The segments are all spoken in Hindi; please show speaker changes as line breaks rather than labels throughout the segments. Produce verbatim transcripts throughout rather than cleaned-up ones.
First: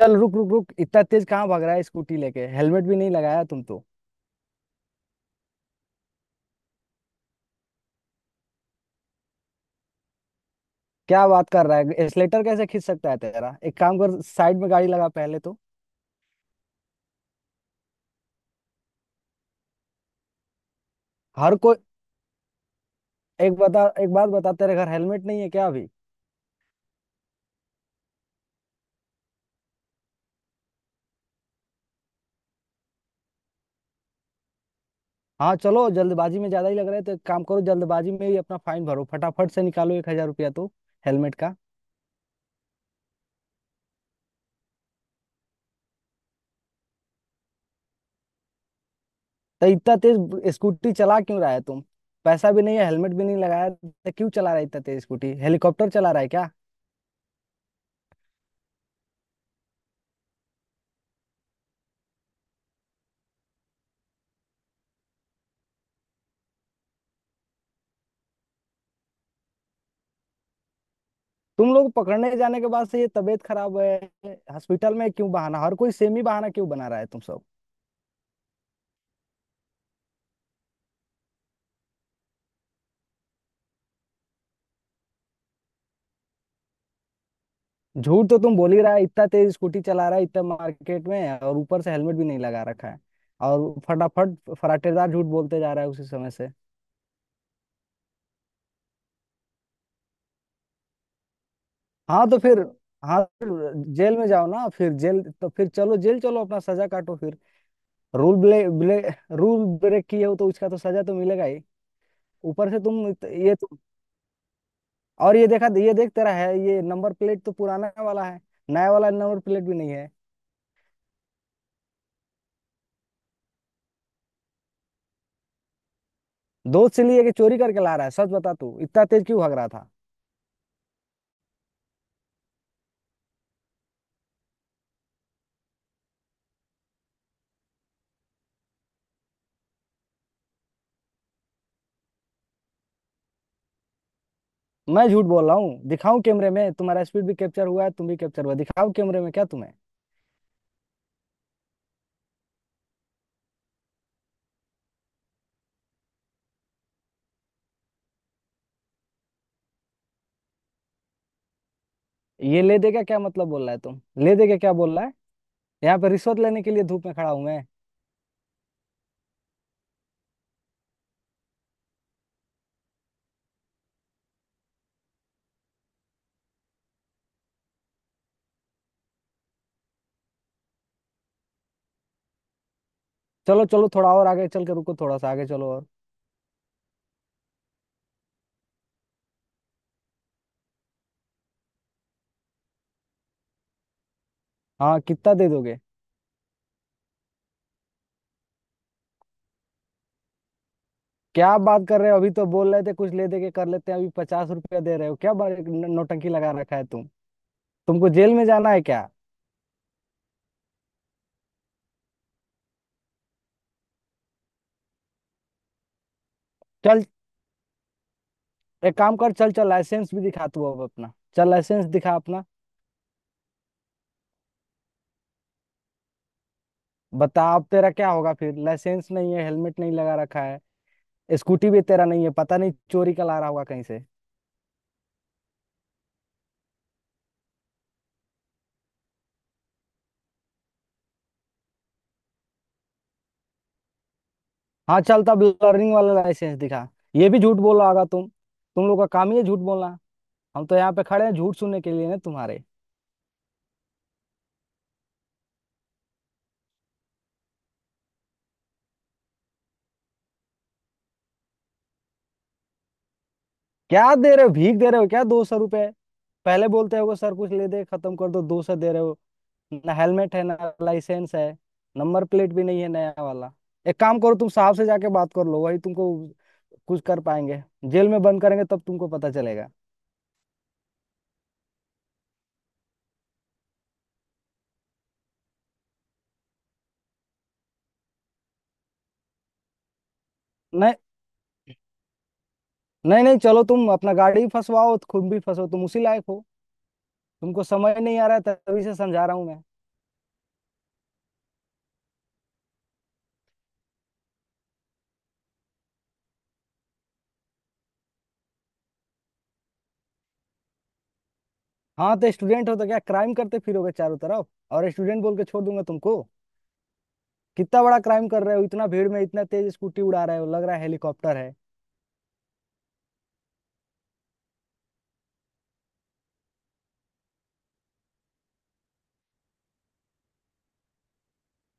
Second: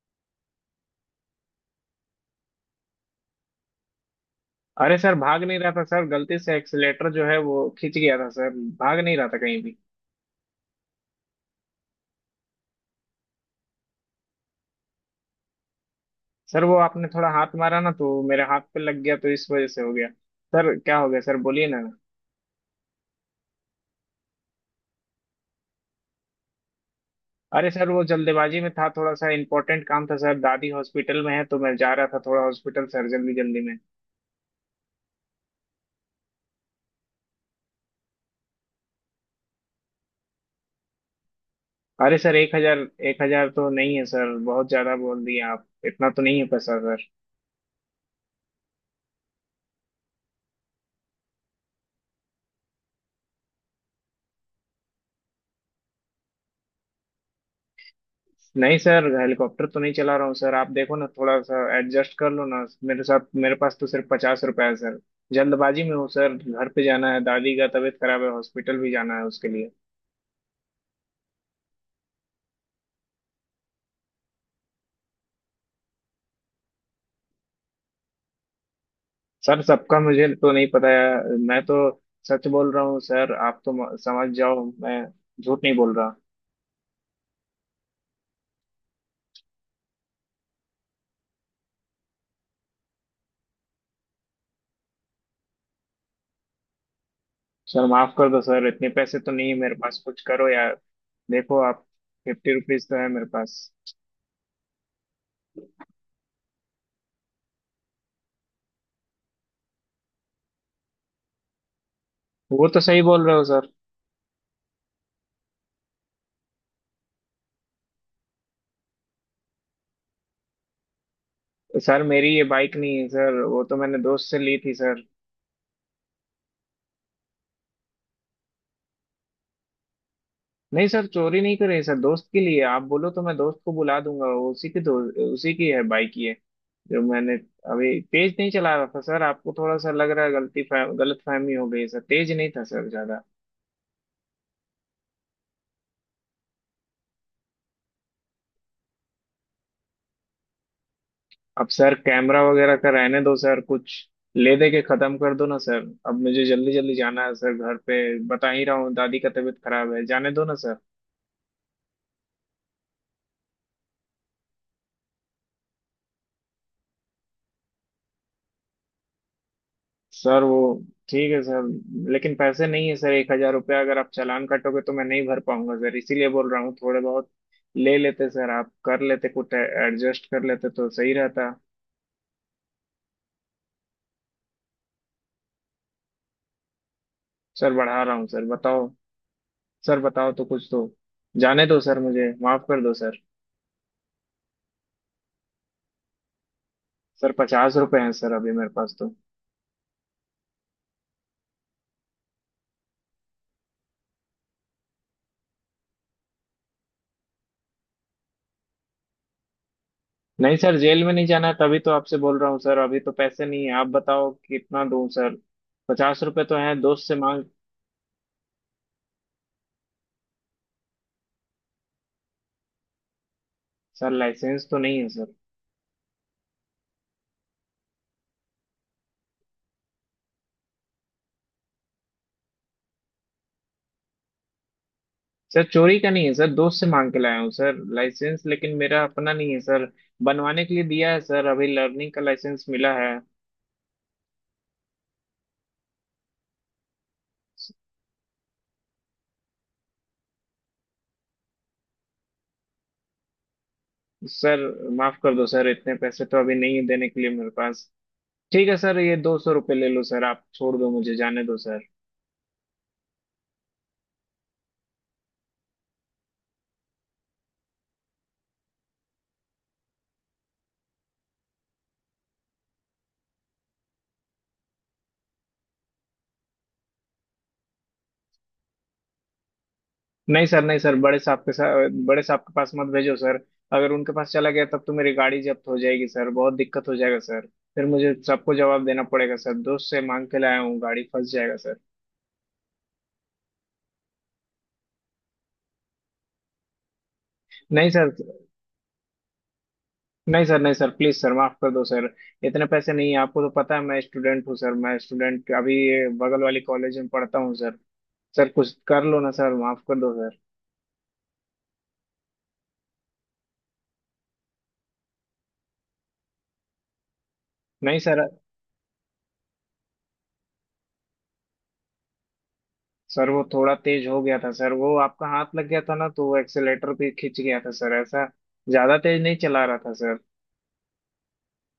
चल, रुक रुक रुक। इतना तेज कहाँ भाग रहा है स्कूटी लेके? हेलमेट भी नहीं लगाया तुम तो।
अरे सर भाग नहीं रहा था सर। गलती से एक्सीलेटर जो है वो खींच गया था सर। भाग नहीं रहा था कहीं भी।
क्या बात कर रहा है? एक्सलेटर कैसे खींच सकता है तेरा? एक काम कर, साइड में गाड़ी लगा पहले तो।
सर वो आपने थोड़ा हाथ मारा ना, तो मेरे हाथ पे लग गया, तो इस वजह से हो गया। सर क्या हो गया सर,
हर
बोलिए
कोई।
ना।
एक बता एक बात बता, तेरे घर हेलमेट नहीं है क्या अभी?
अरे सर वो जल्दबाजी में था, थोड़ा सा इंपॉर्टेंट काम था सर। दादी हॉस्पिटल में है तो मैं जा रहा था थोड़ा हॉस्पिटल सर, जल्दी जल्दी में।
हाँ, चलो जल्दबाजी में ज्यादा ही लग रहा है तो एक काम करो, जल्दबाजी में ही अपना फाइन भरो। फटाफट से निकालो एक हजार रुपया तो। हेलमेट का।
अरे सर एक हजार! एक हजार तो नहीं है सर, बहुत ज्यादा बोल दिया आप। इतना तो नहीं है पैसा सर।
तो इतना तेज स्कूटी चला क्यों रहा है तुम? पैसा भी नहीं है, हेलमेट भी नहीं लगाया तो क्यों चला रहा है इतना तेज स्कूटी? हेलीकॉप्टर चला रहा है क्या?
नहीं सर, हेलीकॉप्टर तो नहीं चला रहा हूँ सर। आप देखो ना, थोड़ा सा एडजस्ट कर लो ना मेरे साथ। मेरे पास तो सिर्फ पचास रुपए है सर। जल्दबाजी में हूँ सर, घर पे जाना है। दादी का तबीयत खराब है, हॉस्पिटल भी जाना है उसके लिए।
तुम लोग पकड़ने जाने के बाद से ये तबीयत खराब है। हॉस्पिटल में, क्यों बहाना? हर कोई सेम ही बहाना क्यों बना रहा है तुम सब?
सर सबका मुझे तो नहीं पता है, मैं तो सच बोल रहा हूँ सर। आप तो म- समझ जाओ, मैं झूठ नहीं बोल रहा।
झूठ तो तुम बोल ही रहा है। इतना तेज स्कूटी चला रहा है इतना मार्केट में, और ऊपर से हेलमेट भी नहीं लगा रखा है। और फटाफट फराटेदार झूठ बोलते जा रहा है उसी समय से।
सर माफ कर दो सर, इतने पैसे तो नहीं है मेरे पास। कुछ करो यार, देखो आप।
हाँ, तो
फिफ्टी
फिर?
रुपीज तो है
हाँ,
मेरे
फिर?
पास।
जेल में जाओ ना फिर। जेल तो, फिर चलो जेल चलो, अपना सजा काटो फिर। रूल ब्ले, ब्ले रूल ब्रेक किए हो तो उसका तो सजा तो मिलेगा ही।
वो
ऊपर से
तो सही
तुम, इत-
बोल रहे हो
ये
सर।
तो। और ये देखा ये देख, तेरा है ये। नंबर प्लेट तो पुराना वाला है। नया वाला नंबर प्लेट भी नहीं है।
सर मेरी ये बाइक नहीं है सर, वो तो मैंने दोस्त से ली थी सर।
दोस्त से लिए कि चोरी करके ला रहा है? सच बता तू, इतना तेज क्यों भाग रहा था?
नहीं सर, चोरी नहीं करे सर। दोस्त के लिए आप बोलो तो मैं दोस्त को बुला दूंगा। वो उसी की दो, उसी की है बाइक ये, जो मैंने। अभी तेज नहीं चला रहा था सर, आपको थोड़ा सा लग रहा है। गलती फह, गलत फहमी हो गई सर, तेज नहीं था सर ज्यादा।
मैं झूठ बोल रहा हूँ? दिखाऊं कैमरे में? तुम्हारा स्पीड भी कैप्चर हुआ है, तुम भी कैप्चर हुआ। दिखाओ कैमरे में क्या तुम्हें?
अब सर कैमरा वगैरह का रहने दो सर। कुछ ले दे के खत्म कर दो ना सर, अब मुझे जल्दी जल्दी जाना है सर घर पे। बता ही रहा हूँ दादी का तबीयत खराब है, जाने दो ना सर।
ये ले देगा क्या मतलब बोल रहा है तुम? ले देगा क्या बोल रहा है? यहाँ पे रिश्वत लेने के लिए धूप में खड़ा हूं मैं?
सर वो ठीक है सर, लेकिन पैसे नहीं है सर। एक हजार रुपया अगर आप चालान काटोगे तो मैं नहीं भर पाऊंगा सर। इसीलिए बोल रहा हूँ, थोड़े बहुत ले लेते सर। आप कर लेते, कुछ एडजस्ट कर लेते तो सही रहता।
चलो चलो, थोड़ा और आगे चल के रुको। थोड़ा सा आगे चलो और।
सर बढ़ा रहा हूँ सर, बताओ सर। बताओ तो कुछ तो, जाने दो सर, मुझे माफ कर दो सर।
हाँ, कितना दे दोगे?
सर पचास रुपए हैं सर अभी मेरे पास तो।
क्या बात कर रहे हो? अभी तो बोल रहे थे कुछ ले दे के कर लेते हैं, अभी पचास रुपया दे रहे हो क्या? बड़े न- नौटंकी लगा रखा है तुम। तुमको जेल में जाना है क्या?
नहीं सर, जेल में नहीं जाना है। तभी तो आपसे बोल रहा हूँ सर, अभी तो पैसे नहीं है। आप बताओ कितना दूं सर, पचास रुपए तो हैं,
चल,
दोस्त से मांग।
एक काम कर, चल चल लाइसेंस भी दिखा तू अब अपना। चल लाइसेंस दिखा अपना।
सर लाइसेंस तो नहीं है सर।
बता अब तेरा क्या होगा फिर? लाइसेंस नहीं है, हेलमेट नहीं लगा रखा है। स्कूटी भी तेरा नहीं है, पता नहीं चोरी का ला रहा होगा कहीं से।
सर चोरी का नहीं है सर, दोस्त से मांग के लाया हूँ सर। लाइसेंस लेकिन मेरा अपना नहीं है सर, बनवाने के लिए दिया है सर। अभी लर्निंग का लाइसेंस मिला है।
हाँ चल, तब लर्निंग वाला लाइसेंस दिखा। ये भी झूठ बोल रहा होगा तुम। तुम लोग का काम ही है झूठ बोलना। हम तो यहाँ पे खड़े हैं झूठ सुनने के लिए ना तुम्हारे?
सर माफ कर दो सर, इतने पैसे तो अभी नहीं है देने के लिए मेरे पास। ठीक है सर, ये दो सौ रुपये ले लो सर, आप छोड़ दो मुझे, जाने दो सर।
क्या दे रहे हो? भीख दे रहे हो क्या? दो सौ रुपए? पहले बोलते हो सर कुछ ले दे खत्म कर दो, दो सौ दे रहे हो। ना हेलमेट है, ना लाइसेंस है, नंबर प्लेट भी नहीं है नया वाला। एक काम करो, तुम साहब से जाके बात कर लो, वही तुमको कुछ कर पाएंगे। जेल में बंद करेंगे तब तुमको पता चलेगा।
नहीं सर, नहीं सर, बड़े साहब के साथ, बड़े साहब के पास मत भेजो सर। अगर उनके पास चला गया तब तो मेरी गाड़ी जब्त हो जाएगी सर, बहुत दिक्कत हो जाएगा सर। फिर मुझे सबको जवाब देना पड़ेगा सर, दोस्त से मांग के लाया हूँ,
नहीं।
गाड़ी फंस जाएगा सर।
नहीं नहीं, चलो तुम अपना गाड़ी फंसवाओ तो खुद भी फंसो, तुम उसी लायक हो। तुमको
नहीं
समझ
सर,
नहीं आ रहा है, तभी से समझा रहा हूँ मैं।
नहीं सर, नहीं सर, प्लीज सर, माफ कर दो सर। इतने पैसे नहीं है, आपको तो पता है मैं स्टूडेंट हूँ सर। मैं स्टूडेंट अभी बगल वाली कॉलेज में पढ़ता हूँ सर। सर कुछ कर लो ना सर, माफ कर दो सर।
हाँ, तो स्टूडेंट हो तो क्या क्राइम करते फिरोगे चारों तरफ? और स्टूडेंट बोल के छोड़ दूंगा तुमको? कितना बड़ा
नहीं सर।
क्राइम कर रहे हो! इतना भीड़ में इतना तेज स्कूटी उड़ा रहे हो, लग रहा है हेलीकॉप्टर है।
सर वो थोड़ा तेज हो गया था सर, वो आपका हाथ लग गया था ना तो वो एक्सेलेटर भी खिंच गया था सर। ऐसा ज्यादा तेज नहीं चला रहा था सर।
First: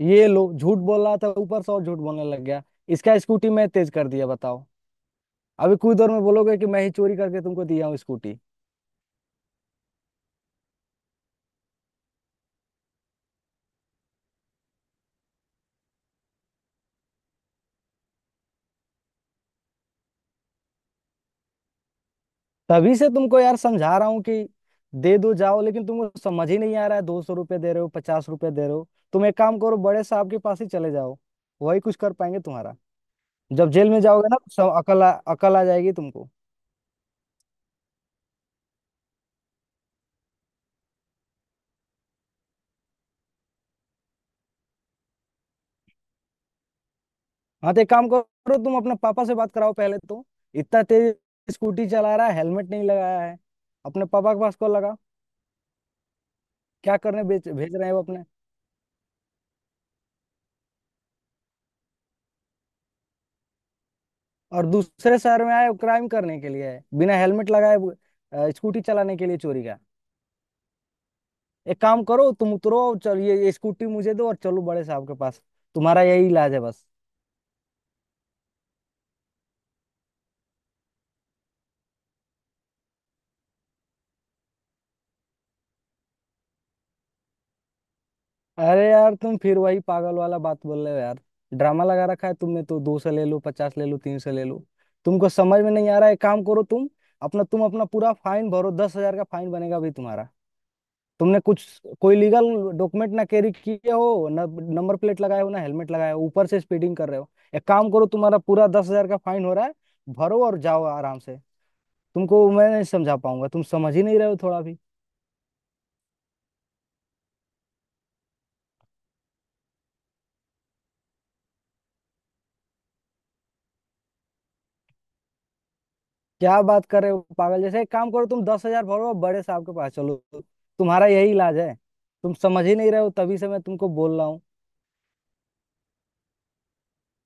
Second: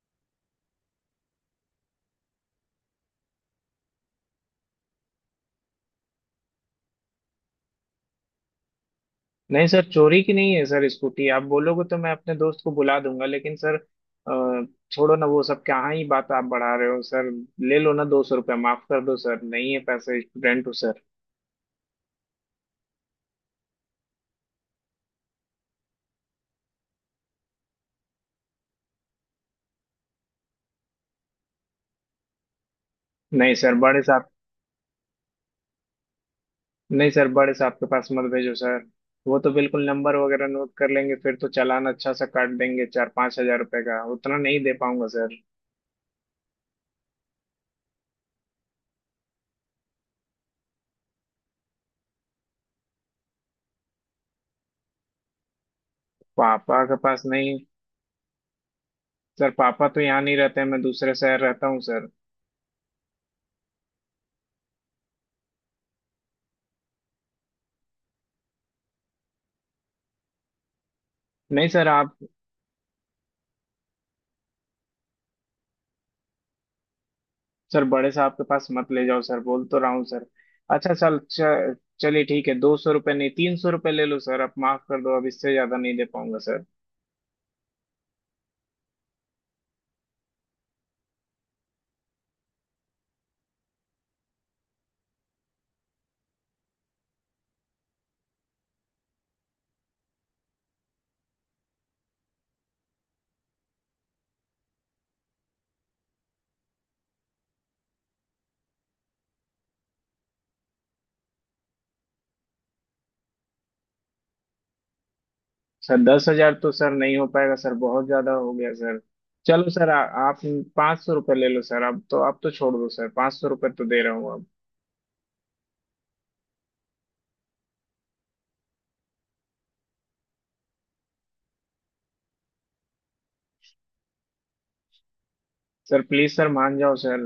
ये लो, झूठ बोल रहा था ऊपर से, और झूठ बोलने लग गया। इसका स्कूटी मैं तेज कर दिया बताओ? अभी कुछ देर में बोलोगे कि मैं ही चोरी करके तुमको दिया हूँ स्कूटी।
नहीं सर, चोरी की नहीं है सर स्कूटी। आप बोलोगे तो मैं अपने दोस्त को बुला दूंगा, लेकिन सर अ, छोड़ो ना वो सब। कहाँ ही बात आप बढ़ा रहे हो सर? ले लो ना दो सौ रुपया, माफ कर दो सर। नहीं है पैसे, स्टूडेंट हूँ सर।
तभी से तुमको यार समझा रहा हूँ कि दे दो जाओ, लेकिन तुमको समझ ही नहीं आ रहा है। दो सौ रुपये दे रहे हो, पचास रुपये दे रहे हो। तुम एक काम करो, बड़े साहब के पास ही चले जाओ, वही कुछ कर पाएंगे तुम्हारा।
नहीं
जब
सर
जेल में
बड़े साहब,
जाओगे ना तो सब अकल आ, अकल आ जाएगी तुमको।
नहीं सर बड़े साहब के पास मत भेजो सर। वो तो बिल्कुल नंबर वगैरह नोट कर लेंगे, फिर तो चालान अच्छा सा काट देंगे, चार पाँच हजार रुपए का, उतना नहीं दे पाऊंगा सर।
हाँ, तो एक काम करो, तुम अपने पापा से बात कराओ पहले तो। इतना तेज स्कूटी चला रहा है, हेलमेट नहीं लगाया है। अपने पापा के पास कॉल लगा।
पापा के
क्या
पास
करने भेज
नहीं
भेज रहे हैं वो अपने?
सर, पापा तो यहाँ नहीं रहते हैं, मैं दूसरे शहर रहता हूँ सर।
और दूसरे शहर में आए? वो क्राइम करने के लिए आए, बिना हेलमेट लगाए वो, अ, स्कूटी चलाने के लिए चोरी का?
नहीं
एक
सर
काम
आप,
करो, तुम उतरो और चल, ये, ये स्कूटी मुझे दो और चलो बड़े साहब के पास। तुम्हारा यही इलाज है बस।
सर बड़े साहब के पास मत ले जाओ सर, बोल तो रहा हूँ सर। अच्छा सर च- चलिए, ठीक है। दो सौ रुपये नहीं, तीन सौ रुपये ले लो सर, आप माफ कर दो, अब इससे ज्यादा नहीं दे पाऊंगा सर।
अरे यार, तुम फिर वही पागल वाला बात बोल रहे हो यार। ड्रामा लगा रखा है तुमने तो, दो सौ ले लो, पचास ले लो, तीन सौ ले लो। तुमको समझ में नहीं आ रहा है, काम करो तुम अपना तुम अपना पूरा फाइन भरो, दस हजार का फाइन बनेगा अभी तुम्हारा। तुमने कुछ कोई लीगल डॉक्यूमेंट ना कैरी किए हो, ना नंबर प्लेट लगाए हो, ना हेलमेट लगाए हो, ऊपर से स्पीडिंग कर रहे हो। एक काम करो, तुम्हारा पूरा दस हजार का फाइन हो रहा है, भरो और जाओ आराम से। तुमको मैं नहीं समझा पाऊंगा, तुम समझ ही नहीं रहे हो थोड़ा भी।
सर दस हजार तो सर नहीं हो पाएगा सर, बहुत ज्यादा हो गया सर। चलो सर आ, आप पाँच सौ रुपये ले लो सर, अब तो आप तो छोड़ दो सर। पाँच सौ रुपये तो दे रहा हूँ अब।
क्या बात कर रहे हो पागल जैसे? एक काम करो, तुम दस हजार भरो और बड़े साहब के पास चलो, तुम्हारा यही इलाज है। तुम समझ ही नहीं रहे हो तभी से मैं तुमको बोल रहा हूँ।
सर प्लीज सर मान जाओ सर,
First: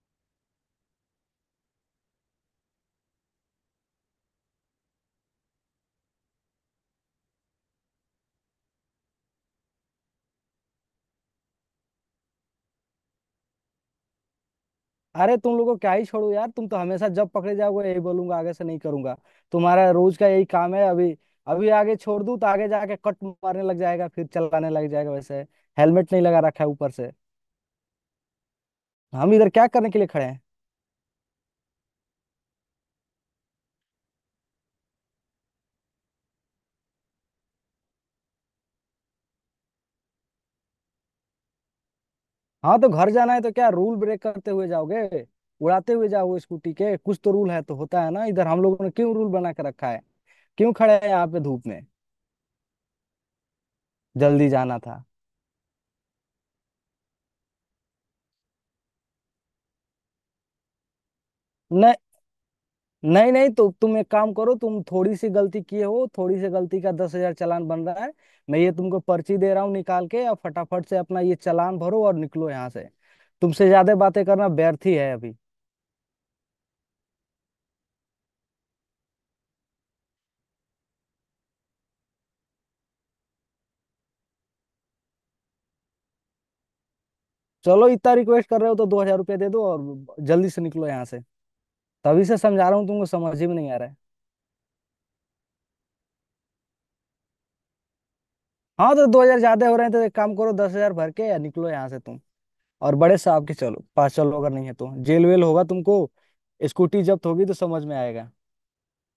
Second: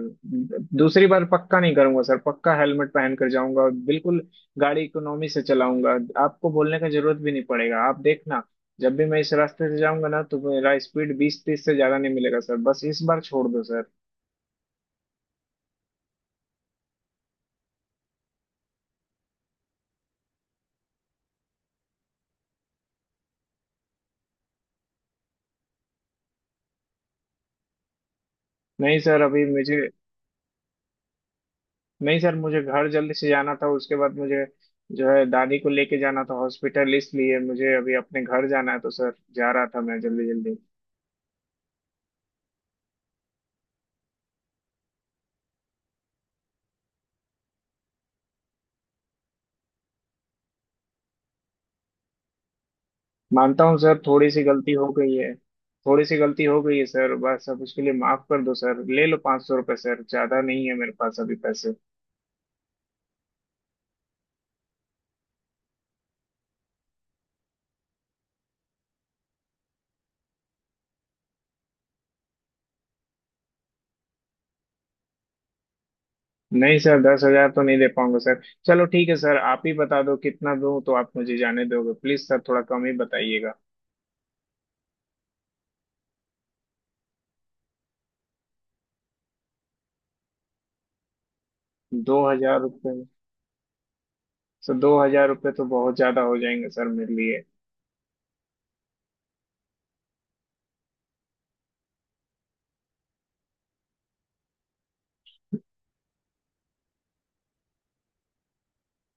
दूसरी बार पक्का नहीं करूंगा सर। पक्का हेलमेट पहन कर जाऊंगा और बिल्कुल गाड़ी इकोनॉमी से चलाऊंगा। आपको बोलने का जरूरत भी नहीं पड़ेगा, आप देखना। जब भी मैं इस रास्ते से जाऊंगा ना, तो मेरा स्पीड बीस तीस से ज्यादा नहीं मिलेगा सर। बस इस बार छोड़ दो सर।
अरे तुम लोगों को क्या ही छोड़ू यार? तुम तो हमेशा जब पकड़े जाओगे यही बोलूंगा आगे से नहीं करूंगा। तुम्हारा रोज का यही काम है अभी। अभी आगे छोड़ दूं तो आगे जाके कट मारने लग जाएगा, फिर चलाने लग जाएगा वैसे। हेलमेट नहीं लगा रखा है ऊपर से।
नहीं सर
हम
अभी
इधर क्या
मुझे,
करने के लिए खड़े हैं?
नहीं सर मुझे घर जल्दी से जाना था। उसके बाद मुझे जो है दादी को लेके जाना था हॉस्पिटल, इसलिए मुझे अभी अपने घर जाना है, तो सर जा रहा था मैं जल्दी जल्दी।
हाँ, तो घर जाना है तो क्या रूल ब्रेक करते हुए जाओगे? उड़ाते हुए जाओगे स्कूटी के? कुछ तो रूल है तो होता है ना इधर? हम लोगों ने क्यों रूल बना के रखा है? क्यों खड़े हैं यहाँ पे धूप में?
मानता हूँ सर, थोड़ी सी
जल्दी
गलती
जाना
हो
था।
गई है। थोड़ी सी गलती हो गई है सर, बस अब उसके लिए माफ कर दो सर। ले लो पाँच सौ रुपये सर, ज्यादा नहीं है मेरे पास अभी पैसे।
नहीं नहीं, तो तुम एक काम करो, तुम थोड़ी सी गलती किए हो, थोड़ी सी गलती का दस हजार चालान बन रहा है। मैं ये तुमको पर्ची दे रहा हूँ निकाल के, और फटाफट से अपना ये चालान भरो और निकलो यहाँ से। तुमसे ज्यादा बातें करना व्यर्थ ही है अभी।
नहीं सर, दस हजार तो नहीं दे पाऊंगा सर। चलो ठीक है सर, आप ही बता दो कितना दूं तो आप मुझे जाने दोगे, प्लीज सर थोड़ा कम ही बताइएगा।
चलो, इतना रिक्वेस्ट कर रहे हो तो दो हजार रुपये दे दो और जल्दी से निकलो यहाँ से।
दो
तभी से
हजार
समझा रहा हूँ,
रुपये
तुमको समझ ही में नहीं आ रहा है।
सर दो हजार रुपये तो बहुत ज्यादा हो जाएंगे सर मेरे लिए।
हाँ, तो दो हजार ज्यादा हो रहे हैं तो एक काम करो, दस हजार भर के या निकलो यहाँ से तुम। और बड़े साहब के चलो पास चलो, अगर नहीं है तो जेल वेल होगा तुमको। स्कूटी जब्त होगी तो समझ में आएगा।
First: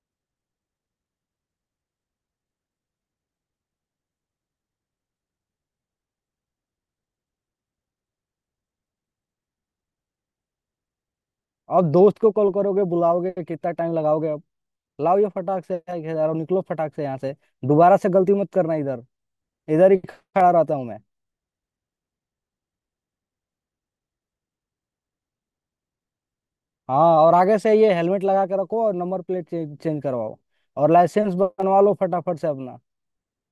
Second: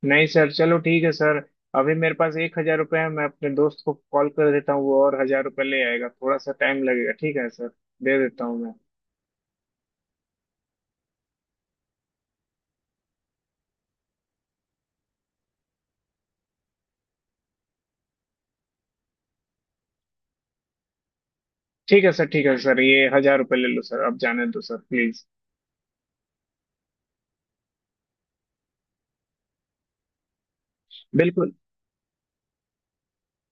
नहीं सर, चलो ठीक है सर। अभी मेरे पास एक हजार रुपये है, मैं अपने दोस्त को कॉल कर देता हूँ, वो और हजार रुपये ले आएगा। थोड़ा सा टाइम लगेगा, ठीक है सर? दे देता हूँ मैं।
अब दोस्त को कॉल करोगे, बुलाओगे, कितना टाइम लगाओगे अब? लाओ ये फटाक से यार, निकलो फटाक से यहाँ से। दोबारा से गलती मत करना इधर, इधर ही खड़ा रहता हूँ मैं।
ठीक है सर, ठीक है सर, ये हजार रुपये ले लो सर, अब जाने दो सर प्लीज।
हाँ, और आगे से ये हेलमेट लगा के रखो, और नंबर प्लेट चेंज चेंज करवाओ और लाइसेंस
बिल्कुल,
बनवा लो फटाफट से अपना।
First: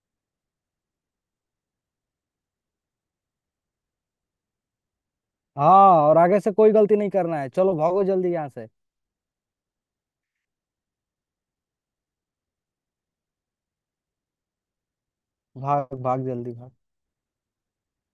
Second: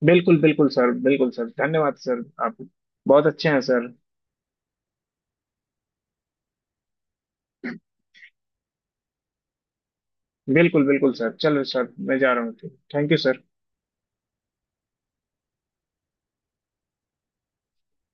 बिल्कुल बिल्कुल सर, बिल्कुल सर, धन्यवाद सर, आप बहुत अच्छे हैं सर।
हाँ, और आगे से कोई गलती नहीं करना है, चलो भागो जल्दी यहाँ से।
बिल्कुल बिल्कुल सर, चलो सर मैं जा रहा हूँ। Thank you sir.
भाग भाग जल्दी भाग।